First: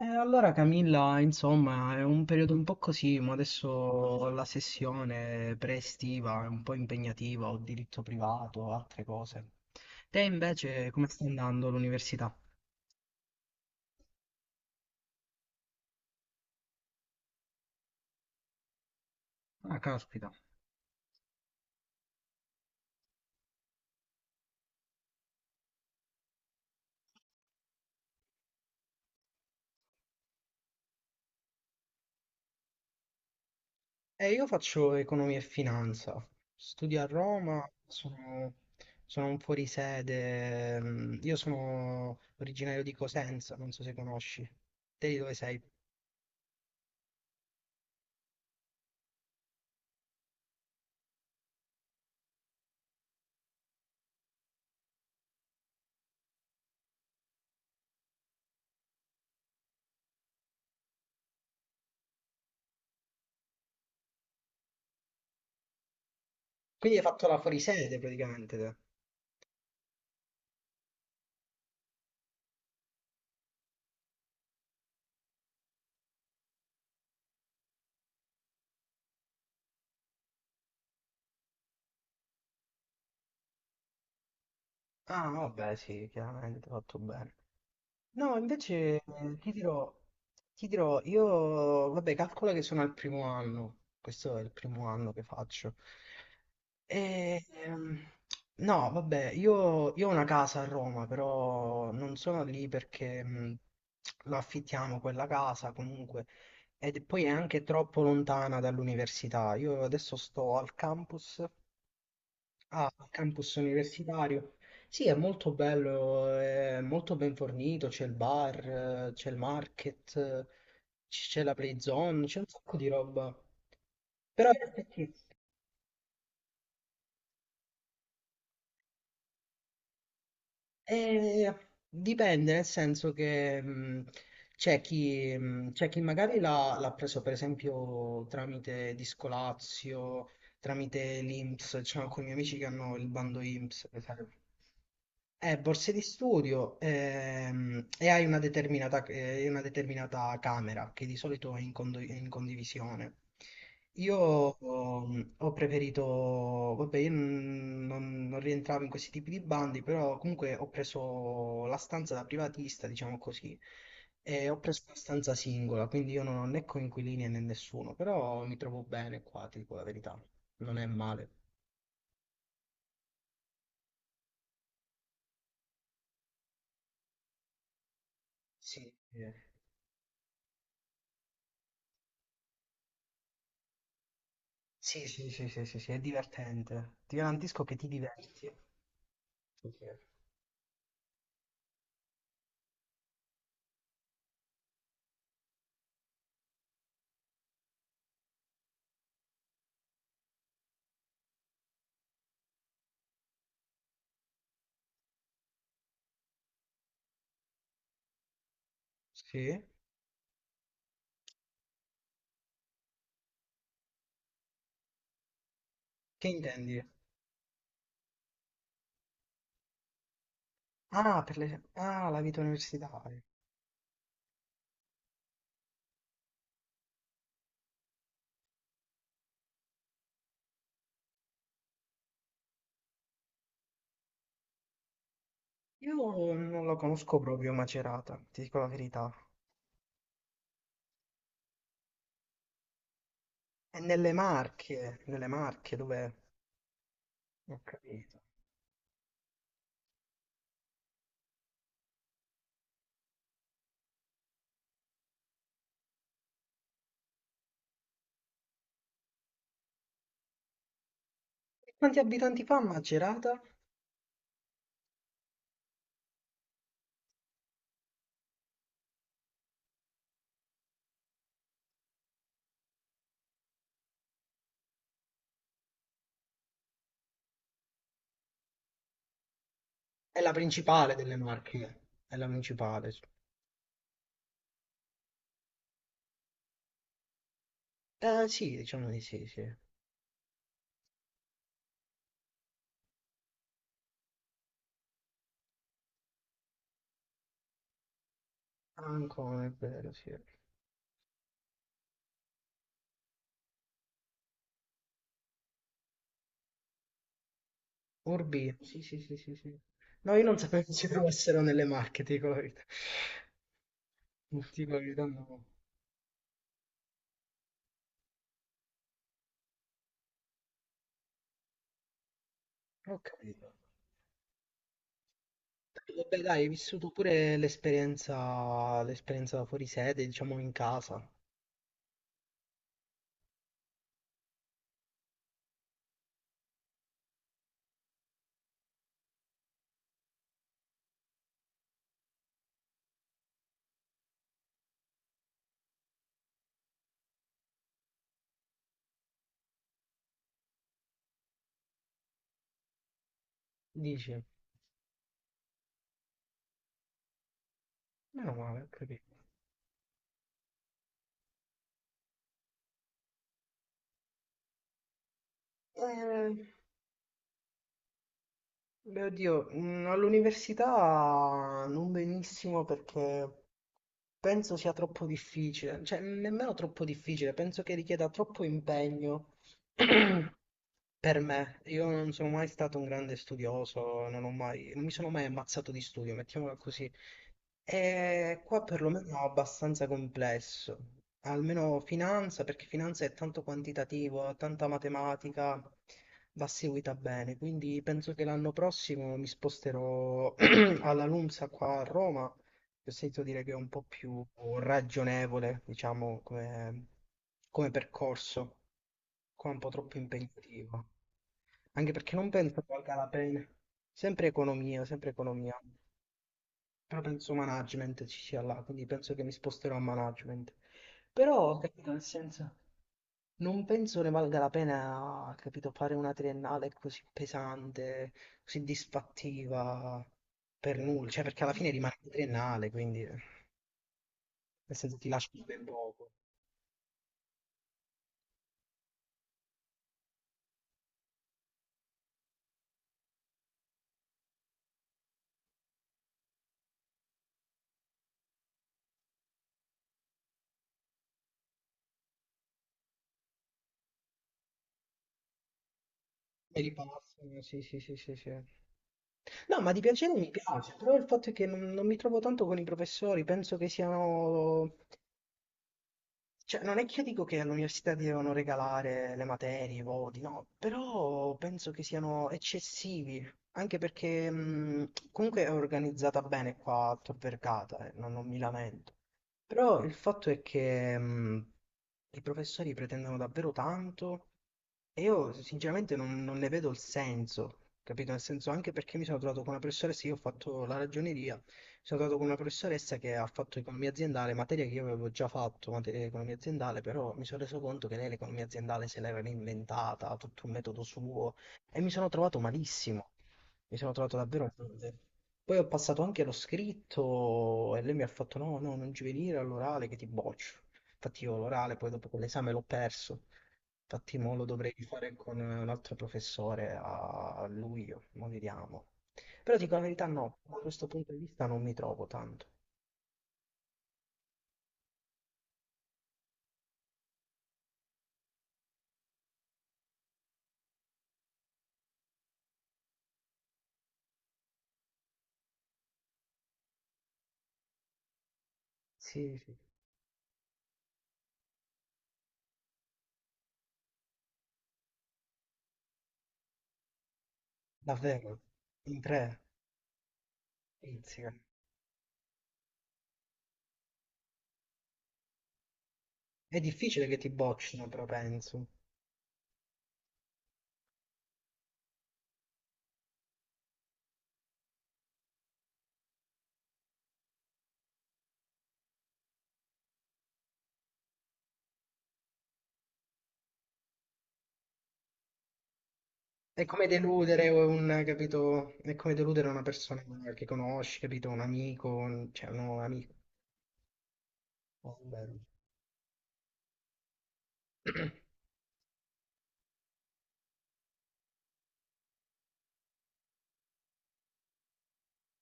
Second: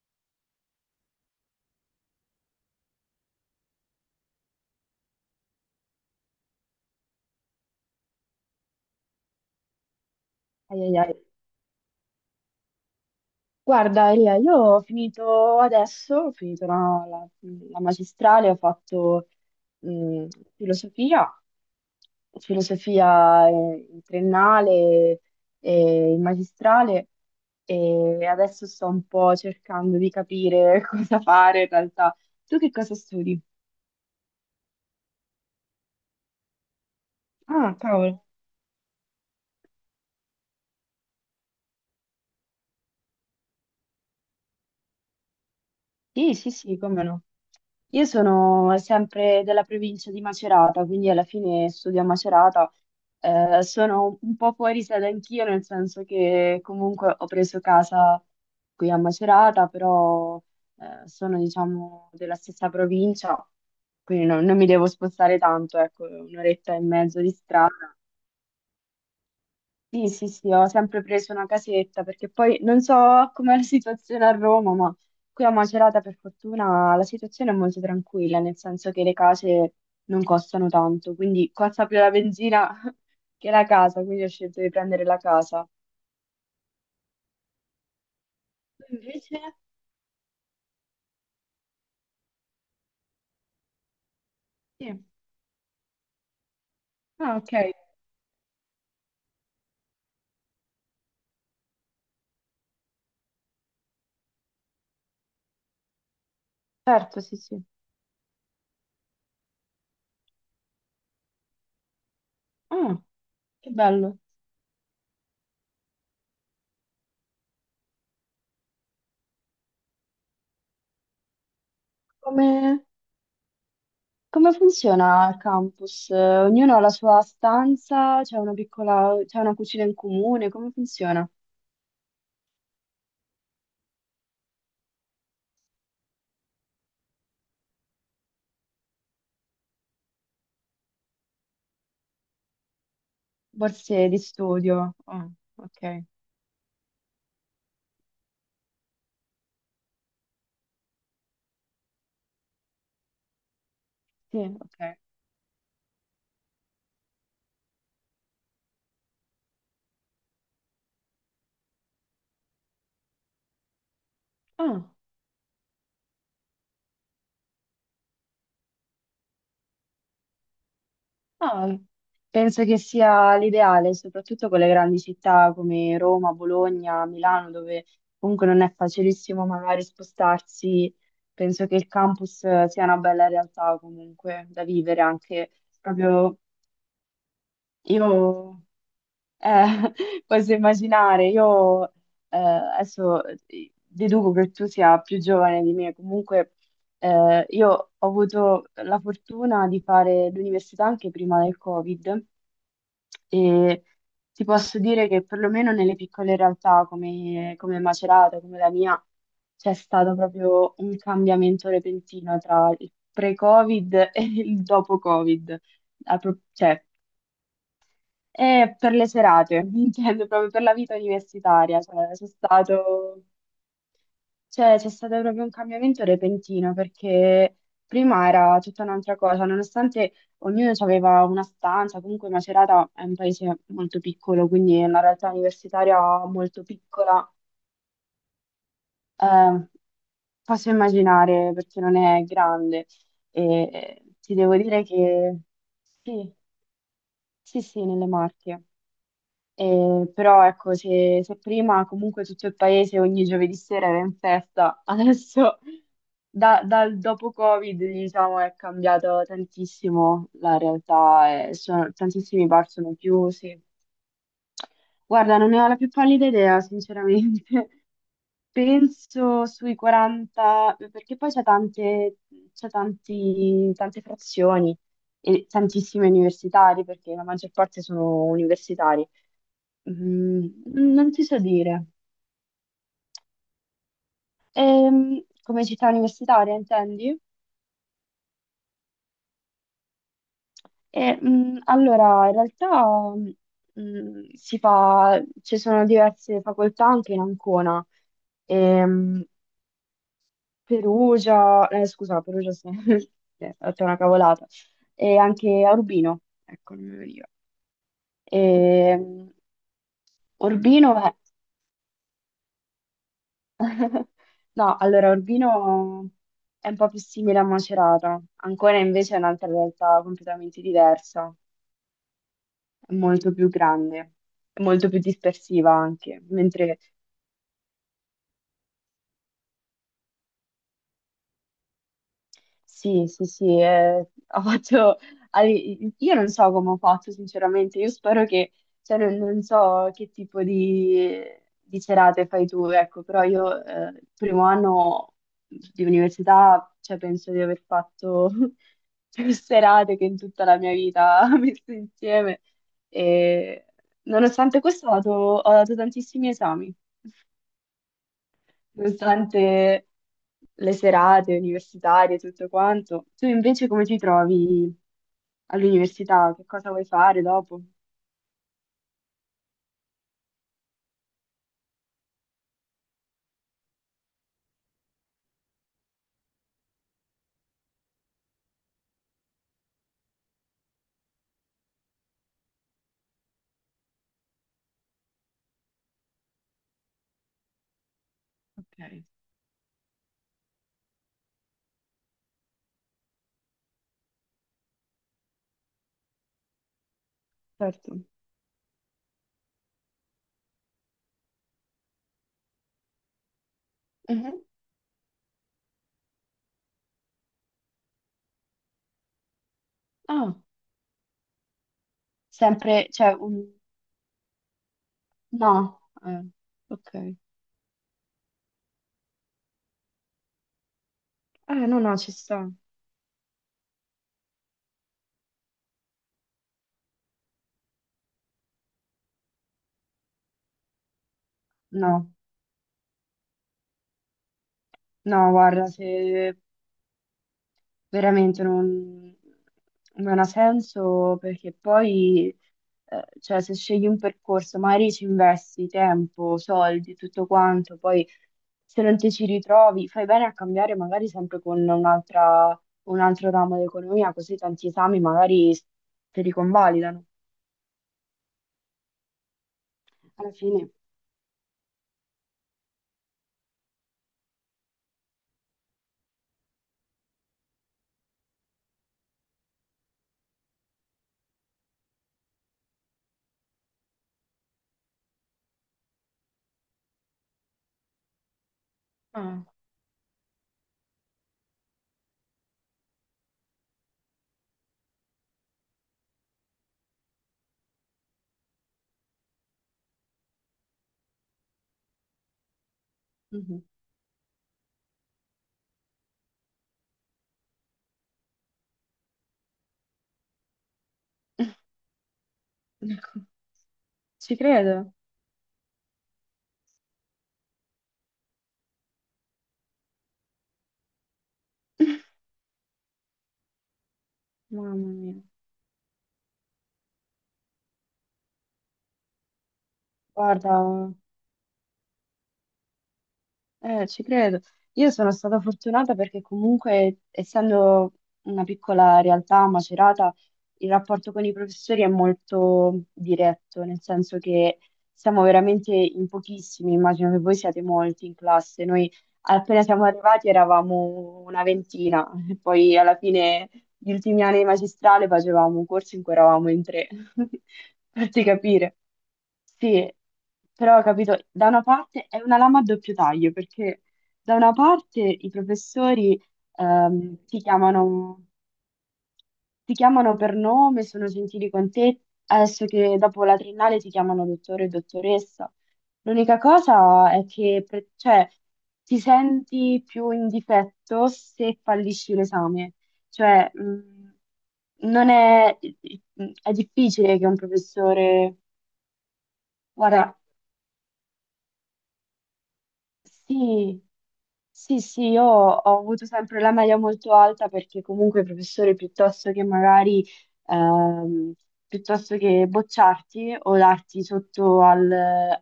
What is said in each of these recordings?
Allora Camilla, insomma, è un periodo un po' così, ma adesso la sessione pre-estiva è un po' impegnativa, ho diritto privato, altre cose. Te Ai, invece ai, come ai. sta andando l'università? Guarda, Elia, io ho finito adesso, ho finito la magistrale, ho fatto Ah, mh, caspita. filosofia, filosofia in triennale e in magistrale e adesso sto un po' cercando di capire cosa fare in realtà. Tu che cosa studi? Io faccio economia e finanza, studio a Roma, Ah, cavolo. sono un fuorisede, mm, io sono originario di Cosenza, non so se conosci. Te di dove sei? Sì, sì, sì, come no. Io sono sempre della provincia di Macerata, quindi alla fine studio a Macerata. Sono un po' fuori sede anch'io, nel senso che comunque ho preso casa qui a Macerata, però sono, diciamo, della stessa provincia, quindi non mi devo spostare tanto, ecco, un'oretta e Quindi hai mezzo fatto di la strada. fuorisede praticamente te. Sì, sì, sì, ho sempre preso una casetta perché poi non so com'è la situazione a Roma, ma qui a Macerata per fortuna la situazione è molto tranquilla, nel senso che le case non costano tanto, quindi costa più la benzina che la casa, quindi ho scelto di prendere la Ah, casa. vabbè, sì, chiaramente, fatto bene. No, Tu invece invece? ti dirò, io, vabbè, calcola che sono al primo anno, questo è il primo Sì. anno che faccio. Ah, E, ok. ehm, no, vabbè, io ho una casa a Roma, però non sono lì perché lo affittiamo quella casa comunque, e Certo, poi è sì, sì. anche troppo lontana dall'università. Io adesso sto al campus. Ah, Ah, campus che bello. universitario. Sì, è molto bello, è molto ben fornito, c'è il bar, c'è il market, c'è la play zone, c'è un sacco Come, di roba. Però come funziona il campus? Ognuno ha la sua stanza, c'è una piccola, c'è una cucina in comune, come funziona? eh, dipende, nel senso che c'è c'è chi magari l'ha preso per esempio tramite Discolazio, tramite l'INPS, c'è alcuni miei amici che hanno il bando INPS, per Borse di esempio. studio. Ah, Borse di ok. studio e hai una una determinata camera che di solito è in condivisione. Io Sì, ok. ho, Ho preferito, vabbè, io non, non- non rientravo in questi tipi di bandi, però comunque ho preso la stanza da privatista, diciamo così, e ho preso Ah, una stanza singola, quindi io non ho né coinquilini né nessuno, però mi trovo bene qua, ti dico la verità, non è male. ah, penso che sia l'ideale, soprattutto con le grandi città come Roma, Bologna, Milano, dove comunque non è Sì, eh. facilissimo magari spostarsi. Penso che il campus sia una bella realtà comunque da vivere Sì, sì, sì, anche sì, sì, sì, è proprio divertente. Ti garantisco che ti diverti. io. Eh, Ok. posso immaginare, io adesso deduco che tu sia più giovane di me, comunque io ho avuto la fortuna di fare l'università anche prima del Covid e ti posso dire che perlomeno nelle piccole realtà come, come Macerata, come la mia, Sì? c'è stato proprio un cambiamento repentino tra il pre-Covid e il dopo-Covid. A Che intendi? cioè, e per le serate, intendo proprio per la vita Ah, per le... universitaria, ah, la vita universitaria. Cioè, c'è stato proprio un cambiamento repentino perché prima era tutta un'altra cosa, nonostante ognuno aveva una stanza, comunque Macerata è un paese molto piccolo, quindi è una realtà Io universitaria molto non lo conosco piccola, proprio Macerata, ti dico la verità. eh, posso immaginare perché non è grande e È nelle ti devo dire che Marche, dove... sì, Ho sì, sì, nelle capito. Marche. Però ecco, se, se prima comunque tutto il paese ogni giovedì sera era in festa, adesso dal dopo Covid, diciamo, è cambiato tantissimo la realtà, e E quanti abitanti tantissimi fa bar sono Macerata? chiusi. Guarda, non ne ho la più pallida idea, sinceramente. Penso sui 40, perché poi c'è tante, tante frazioni e tantissime universitari, perché la maggior parte sono universitari. È la Mm, principale non delle ti so Marche. dire. È la principale. Come città universitaria, intendi? Sì, diciamo di sì, sì. E, allora, in realtà si fa, ci sono diverse facoltà anche in Ancona. Ehm, Ancora, è vero, sì. Perugia, scusa, Perugia, sì, eh, ho detto una cavolata. E anche a Urbino, ecco, non mi veniva. Urbi, sì, sì, sì, Ehm, sì, sì. No, io non sapevo che ci Urbino, fossero nelle Marche, ti dico la verità. Ti dico no, la verità, allora no. Urbino è un po' più simile a Macerata, Ancona invece è un'altra realtà completamente diversa, è Ho molto più capito. grande, è molto più dispersiva Dai, vabbè, anche, dai, hai mentre vissuto pure l'esperienza fuori sede, diciamo in casa. sì, sì, sì, ho fatto... Io non so come ho fatto, sinceramente, io spero che, cioè, non, non so che tipo di serate fai tu, ecco, però io il primo anno di università, cioè, penso di aver fatto più serate che in tutta la mia vita messe insieme e Dici, nonostante questo ho dato tantissimi esami meno male, ho capito. durante le serate universitarie e tutto quanto. Tu invece come ti trovi all'università? Che Eh, cosa vuoi fare dopo? Beh, oddio, mm, all'università non benissimo perché penso sia troppo difficile, cioè nemmeno troppo difficile, penso che richieda troppo impegno per me. Io non sono mai stato un grande studioso, non mi sono mai ammazzato di studio, mettiamola così. E qua Ok. perlomeno è abbastanza complesso. Almeno finanza, perché finanza è tanto quantitativo, ha tanta matematica, va seguita bene. Quindi Certo. penso che l'anno prossimo mi sposterò alla LUMSA qua a Roma, che ho sentito dire che è un po' più Mhm. ragionevole, diciamo, come, come percorso. Qua è un po' troppo Ah, impegnativo. Anche perché non penso sempre, valga la cioè, un- pena. Sempre economia, sempre economia. no, eh, ok. Però penso management ci sia là, quindi penso che mi sposterò a management. Però, No, capito, no, nel ci sta. senso... Non penso ne valga la pena, capito, fare una triennale così pesante, così disfattiva per nulla, cioè perché alla fine rimane una No, triennale, quindi nel senso ti no, lascio ben guarda, poco. se veramente non, non ha senso perché poi, cioè, se scegli un percorso, magari ci investi tempo, soldi, tutto quanto, poi se non ti ci ritrovi, fai bene a cambiare magari sempre con un altro ramo d'economia, così tanti esami magari te li E convalidano. ripassano, sì, sì, sì, sì, sì. No, ma di piacere mi Alla fine, piace, però il fatto è che non mi trovo tanto con i professori, penso che siano. Cioè, non è che io dico che all'università ti devono regalare le materie, i voti, no, però penso che siano eccessivi, anche perché comunque è organizzata bene qua a Tor Vergata, non mi lamento. ah, Però il fatto è che i professori pretendono davvero tanto e io sinceramente non ne vedo il senso, capito? Nel senso anche perché mi sono trovato con una professoressa, io ho fatto la ragioneria, mi sono trovato con una professoressa che ha fatto mhm. economia aziendale, materia che io avevo già fatto, materia di economia aziendale, però mi sono reso conto che lei l'economia aziendale se l'aveva inventata, tutto un metodo suo, e mi sono trovato malissimo, Ecco, mi sono trovato ci davvero credo. male. Poi ho passato anche lo scritto e lei mi ha fatto no, no, non ci venire all'orale che ti boccio. Infatti io l'orale poi dopo quell'esame l'ho perso. Infatti mo lo dovrei Mamma fare mia. con un altro professore a luglio, ma vediamo. Però dico la verità, no, Guarda. da questo punto di vista non mi trovo tanto. Ci credo. Io sono stata fortunata perché comunque, essendo una piccola realtà a Macerata, il rapporto con i professori è molto diretto, nel senso che siamo veramente in pochissimi, immagino che voi siate molti in classe. Noi Sì, sì. appena siamo arrivati eravamo una ventina, e poi alla fine gli ultimi anni di magistrale facevamo un corso in cui eravamo in tre, farti Davvero, capire. in tre, Sì, però ho capito, pizzica. da una parte è una lama a doppio taglio, perché da una parte i professori È difficile che ehm, ti ti boccino, però chiamano penso. ti chiamano per nome, sono gentili con te, adesso che dopo la triennale ti chiamano dottore o dottoressa. L'unica cosa è che cioè, ti senti più in difetto se fallisci l'esame. Cioè, non è, è È come difficile che un deludere un, professore... capito? È come deludere una persona Guarda, che conosci, capito? Cioè un nuovo amico. sì, sì, Oh, sì, io bello. ho avuto sempre la media molto alta perché comunque i professori piuttosto che magari, ehm, piuttosto che bocciarti o darti sotto al,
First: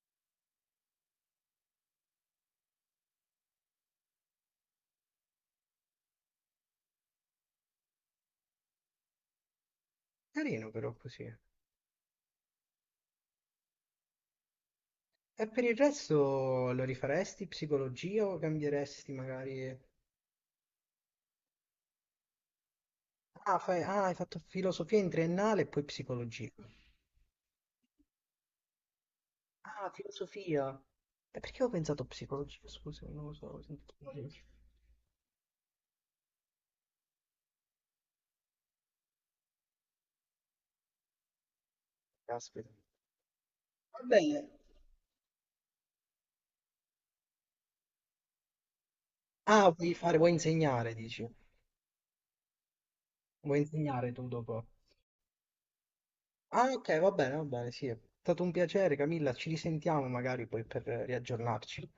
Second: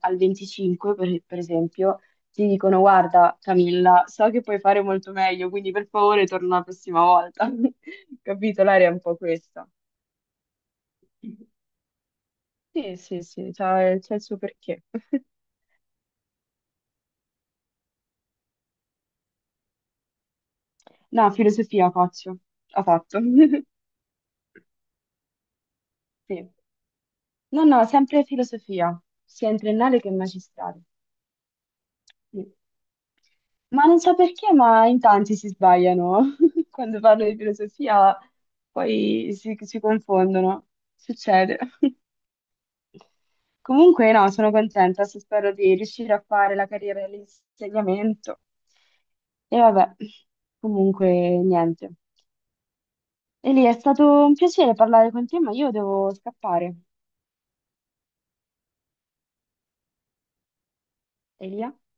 al 25, per esempio, ti dicono guarda Camilla, so che puoi fare molto meglio, quindi per favore torna la prossima volta. Capito? L'area è un po' questa. Carino però così. Sì, sì, sì, c'ha il suo perché. E per il resto lo rifaresti psicologia o cambieresti magari... No, filosofia faccio, ho fatto. Ah, ah, hai fatto filosofia in triennale e poi Sì. psicologia. No, no, sempre filosofia, sia in Ah, triennale che in filosofia. magistrale. E perché ho pensato Sì. psicologia? Scusa, non lo so. Ho Ma sentito... non so perché, ma in tanti si sbagliano. Quando parlo di filosofia, poi si confondono. Succede. Caspita. Va Comunque, no, bene. sono contenta, se spero di riuscire a fare la carriera dell'insegnamento. E Ah, vuoi vabbè, fare, vuoi insegnare, comunque, dici? niente. Vuoi Elia, è insegnare stato tu un dopo? piacere parlare con te, ma io devo Ah, scappare. ok, va bene, sì. È stato un piacere, Camilla. Ci risentiamo magari poi per Elia? riaggiornarci.